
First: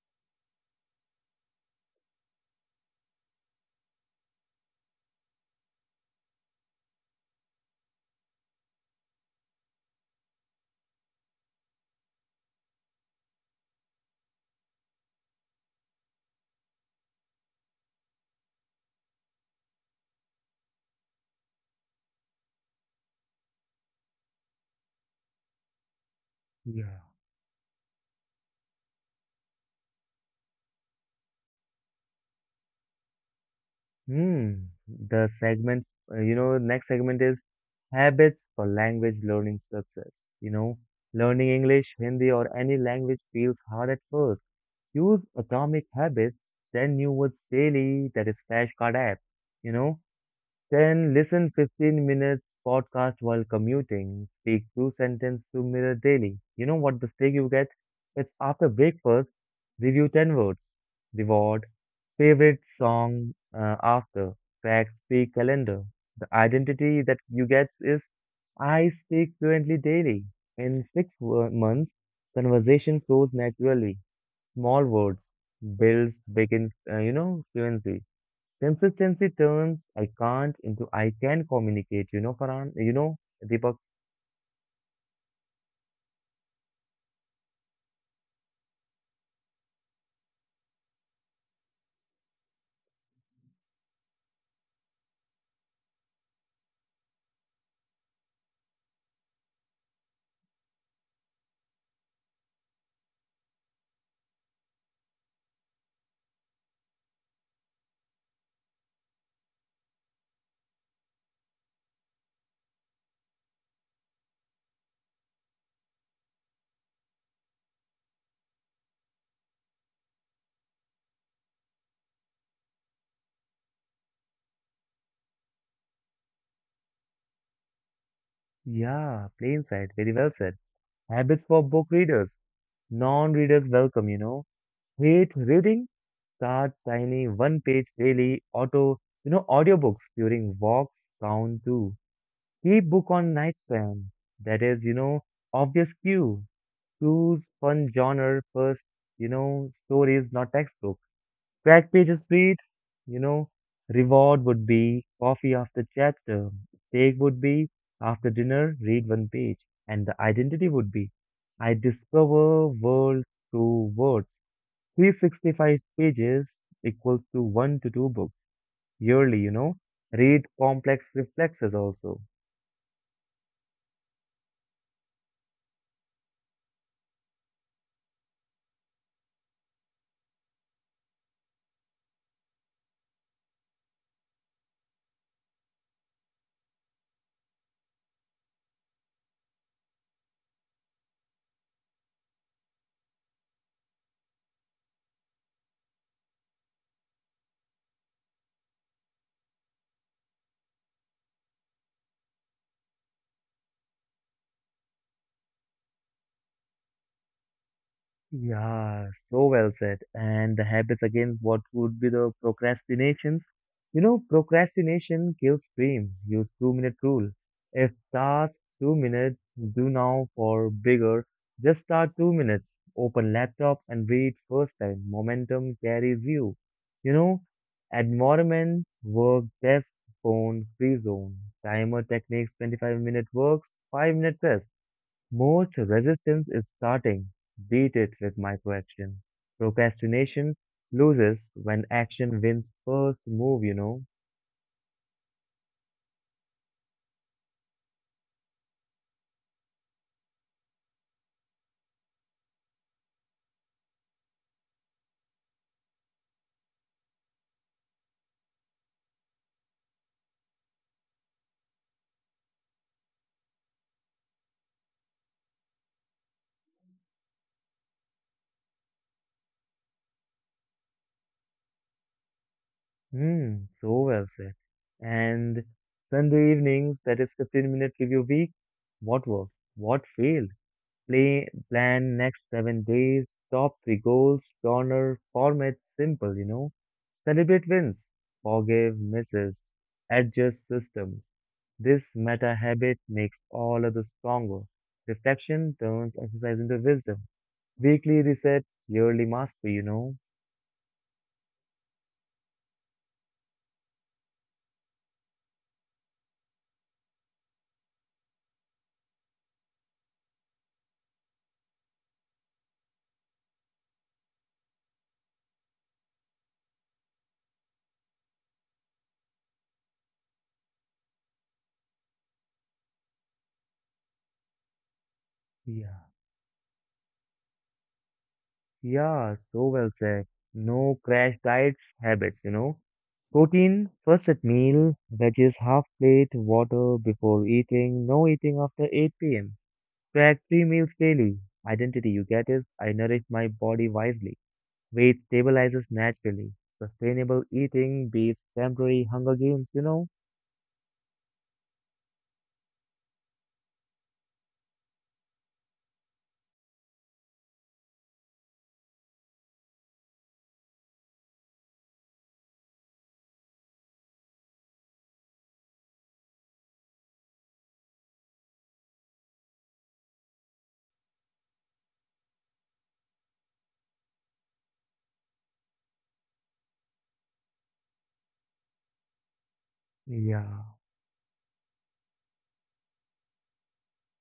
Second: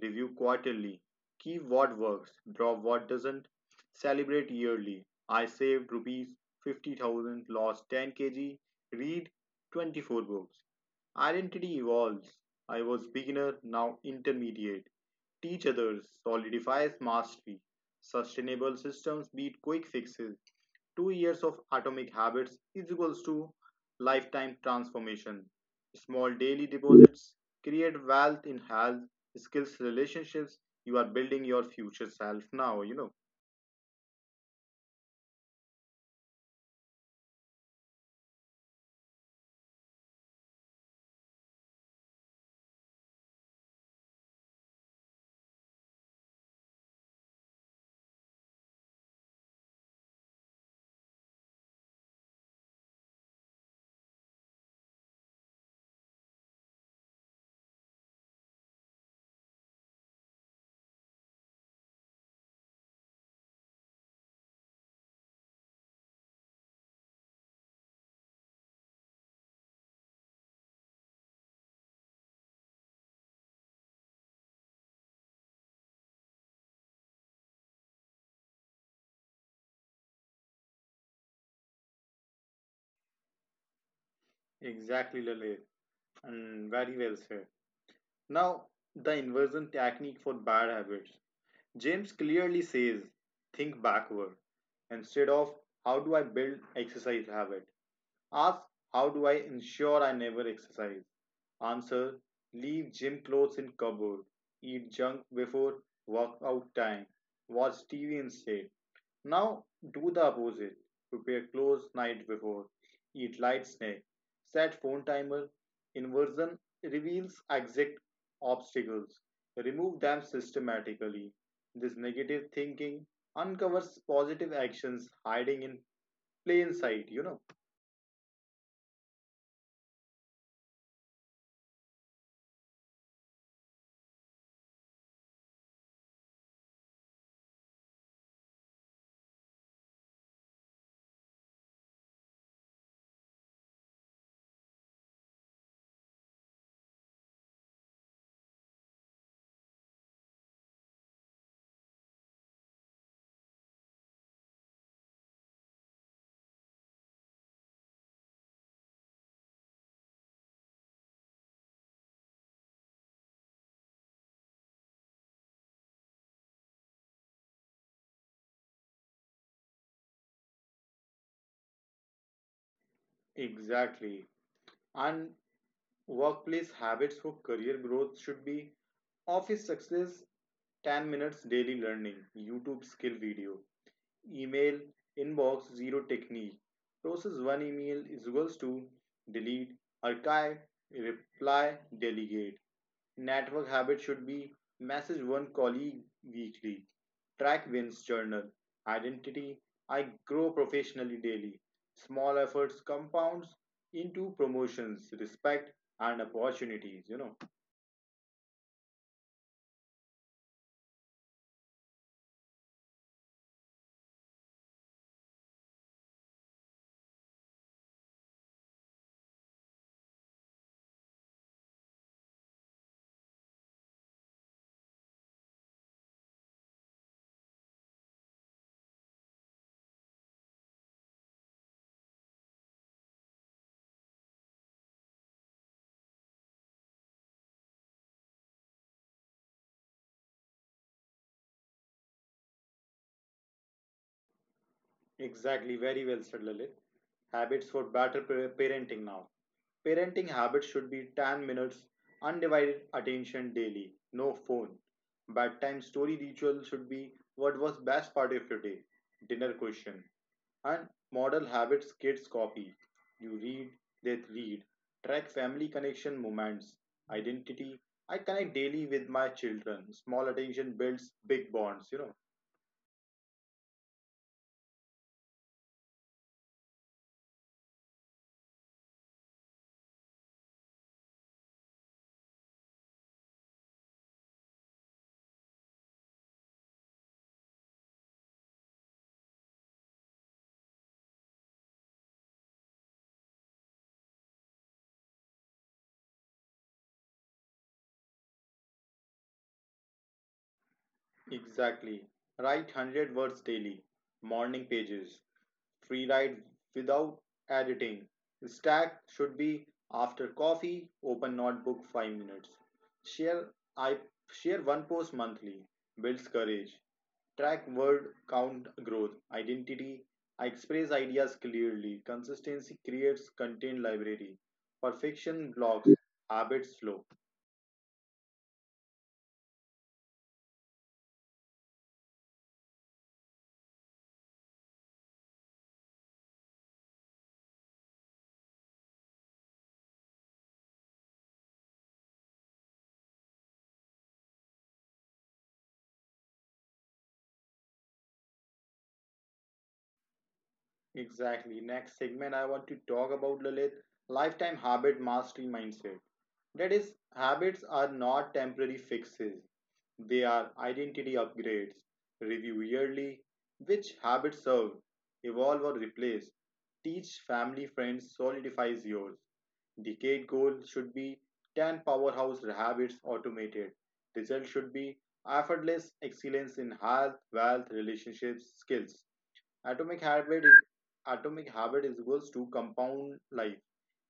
Speaker 2: Review quarterly. Keep what works, drop what doesn't. Celebrate yearly. I saved rupees 50,000, lost 10 kg, read 24 books. Identity evolves. I was beginner, now intermediate. Teach others, solidifies mastery. Sustainable systems beat quick fixes. 2 years of atomic habits is equals to lifetime transformation. Small daily
Speaker 1: Yeah.
Speaker 2: deposits create wealth in health, skills, relationships. You are building your future self now,
Speaker 1: Hmm. The next segment is habits for language learning success. You know, learning English, Hindi, or any language feels hard at first. Use Atomic Habits, 10 new words daily, that is flashcard app. You know, Then listen 15 minutes podcast while commuting. Speak two sentences to mirror daily. You know what the steak you get? It's after breakfast. Review 10 words. Reward. Favorite song after. Fact speak calendar. The identity that you get is I speak fluently daily. In six months, conversation flows naturally. Small words builds begin, fluency. Consistency turns I can't into I can communicate, Farhan, Deepak.
Speaker 2: Exactly, Lalit. And very well said. Now, the inversion technique for bad habits. James clearly says think backward. Instead of how do I build exercise habit, ask how do I ensure I never exercise? Answer: leave gym clothes in cupboard, eat junk before workout time, watch TV instead. Now do the opposite. Prepare clothes night before, eat light snack, set phone timer. Inversion reveals exact obstacles. Remove them systematically. This negative thinking uncovers positive actions hiding in plain sight,
Speaker 1: Yeah, plain sight, very well said. Habits for book readers, non-readers welcome. Hate reading, start tiny one-page daily auto, audiobooks during walks count too. Keep book on nightstand. That is, obvious cue. Choose fun genre first, stories, not textbook. Crack pages read, you know, reward would be coffee after chapter, steak would be after dinner, read one page, and the identity would be I discover world through words. 365 pages equals to 1 to 2 books yearly, read complex reflexes also.
Speaker 2: Exactly. And workplace habits for career growth should be office success: 10 minutes daily learning, YouTube skill video, email inbox zero technique. Process one email is equals to delete, archive, reply, delegate. Network habit should be message one colleague weekly, track wins journal. Identity: I grow professionally daily. Small efforts compounds into promotions, respect and opportunities,
Speaker 1: Yeah, so well said. And the habits again, what would be the procrastinations? Procrastination kills dream. Use 2 minute rule. If task 2 minutes, do now for bigger. Just start 2 minutes. Open laptop and read first time. Momentum carries you. You know, environment, work, desk, phone, free zone. Timer techniques, 25-minute works, 5-minute rest. Most resistance is starting. Beat it with microaction. Procrastination loses when action wins first move.
Speaker 2: Exactly, very well said Lalit. Habits for better parenting now. Parenting habits should be 10 minutes undivided attention daily, no phone. Bedtime story ritual should be: what was best part of your day? Dinner question. And model habits kids copy. You read, they read. Track family connection moments. Identity: I connect daily with my children. Small attention builds big bonds,
Speaker 1: Hmm, so well said. And Sunday evenings, that is 15-minute review week. What worked? What failed? Play plan next 7 days, top three goals, corner, format simple. Celebrate wins, forgive misses, adjust systems. This meta habit makes all others stronger. Reflection turns exercise into wisdom. Weekly reset, yearly mastery.
Speaker 2: Exactly. Write 100 words daily, morning pages, free write without editing. Stack should be after coffee, open notebook 5 minutes. Share: I share one post monthly, builds courage. Track word count growth. Identity: I express ideas clearly. Consistency creates content library. Perfection
Speaker 1: Yeah.
Speaker 2: blocks habits flow.
Speaker 1: Yeah, so well said. No crash diet habits. Protein first at meal, veggies half plate, water before eating, no eating after 8 p.m. Track three meals daily. Identity you get is I nourish my body wisely. Weight stabilizes naturally. Sustainable eating beats temporary hunger games?
Speaker 2: Exactly. Next segment, I want to talk about, Lalit, lifetime habit mastery mindset. That is, habits are not temporary fixes, they are identity upgrades. Review yearly which habits serve, evolve or replace. Teach family friends solidifies yours. Decade goal should be 10 powerhouse habits automated. Result should be effortless excellence in health, wealth, relationships, skills. Atomic habit is
Speaker 1: Yeah,
Speaker 2: Atomic habit is equals to compound life.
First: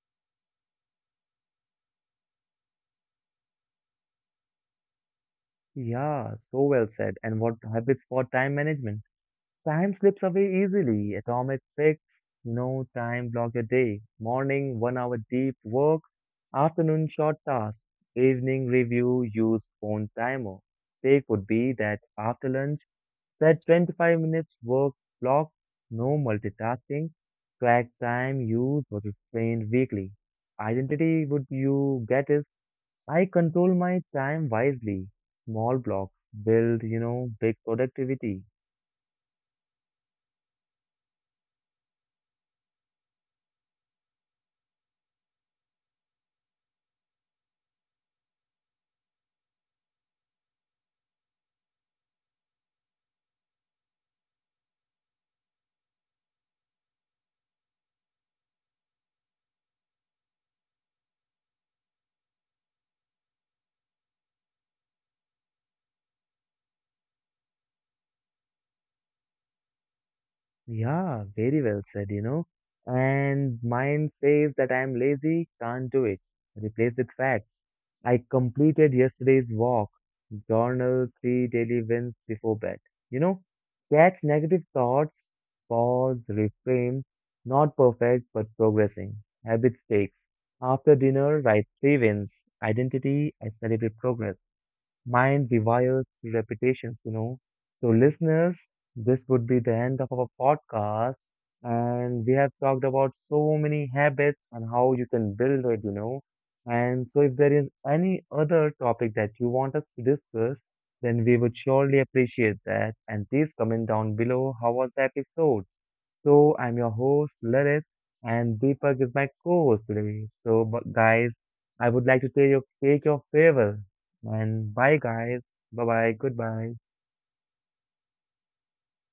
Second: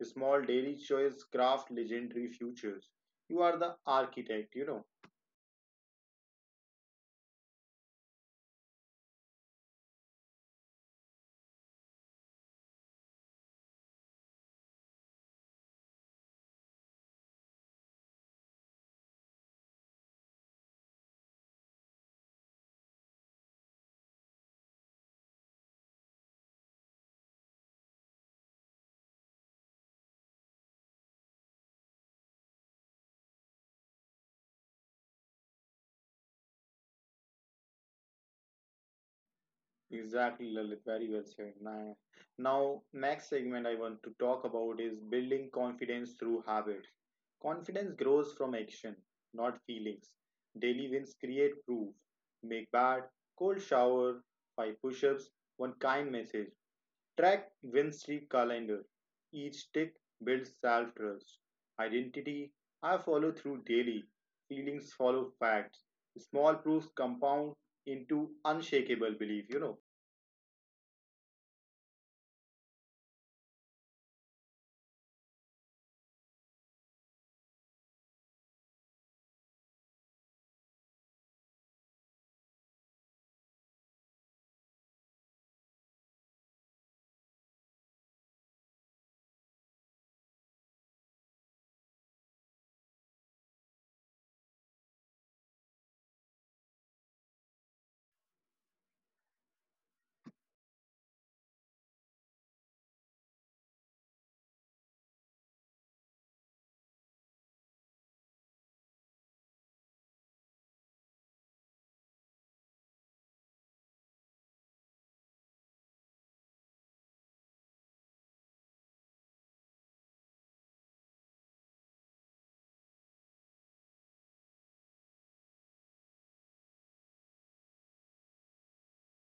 Speaker 2: Small daily choice craft legendary futures. You are the architect,
Speaker 1: yeah, so well said. And what habits for time management? Time slips away easily. Atomic fix, no time block your day. Morning, 1 hour deep work. Afternoon, short task. Evening review, use phone timer. Take would be that after lunch, set 25 minutes work block, no multitasking. Track time use was explained weekly. Identity would you get is I control my time wisely. Small blocks build, big productivity.
Speaker 2: Exactly, Lalit. Very well said. Nah. Now, next segment I want to talk about is building confidence through habits. Confidence grows from action, not feelings. Daily wins create proof. Make bad, cold shower, five push ups, one kind message. Track wins the calendar. Each tick builds self trust. Identity: I follow through daily. Feelings follow facts. Small proofs compound into unshakable belief,
Speaker 1: Yeah, very well said. And mind says that I'm lazy, can't do it. Replace with fact. I completed yesterday's walk. Journal three daily wins before bed. You know, catch negative thoughts, pause, reframe. Not perfect, but progressing. Habit stakes. After dinner, write three wins. Identity, I celebrate progress mind rewires reputations. So, listeners, this would be the end of our podcast. And we have talked about so many habits and how you can build it. And so, if there is any other topic that you want us to discuss, then we would surely appreciate that. And please comment down below how was the episode. So, I'm your host, Lalit, and Deepak is my co host today. So, but guys, I would like to take your farewell. And bye, guys. Bye bye. Goodbye.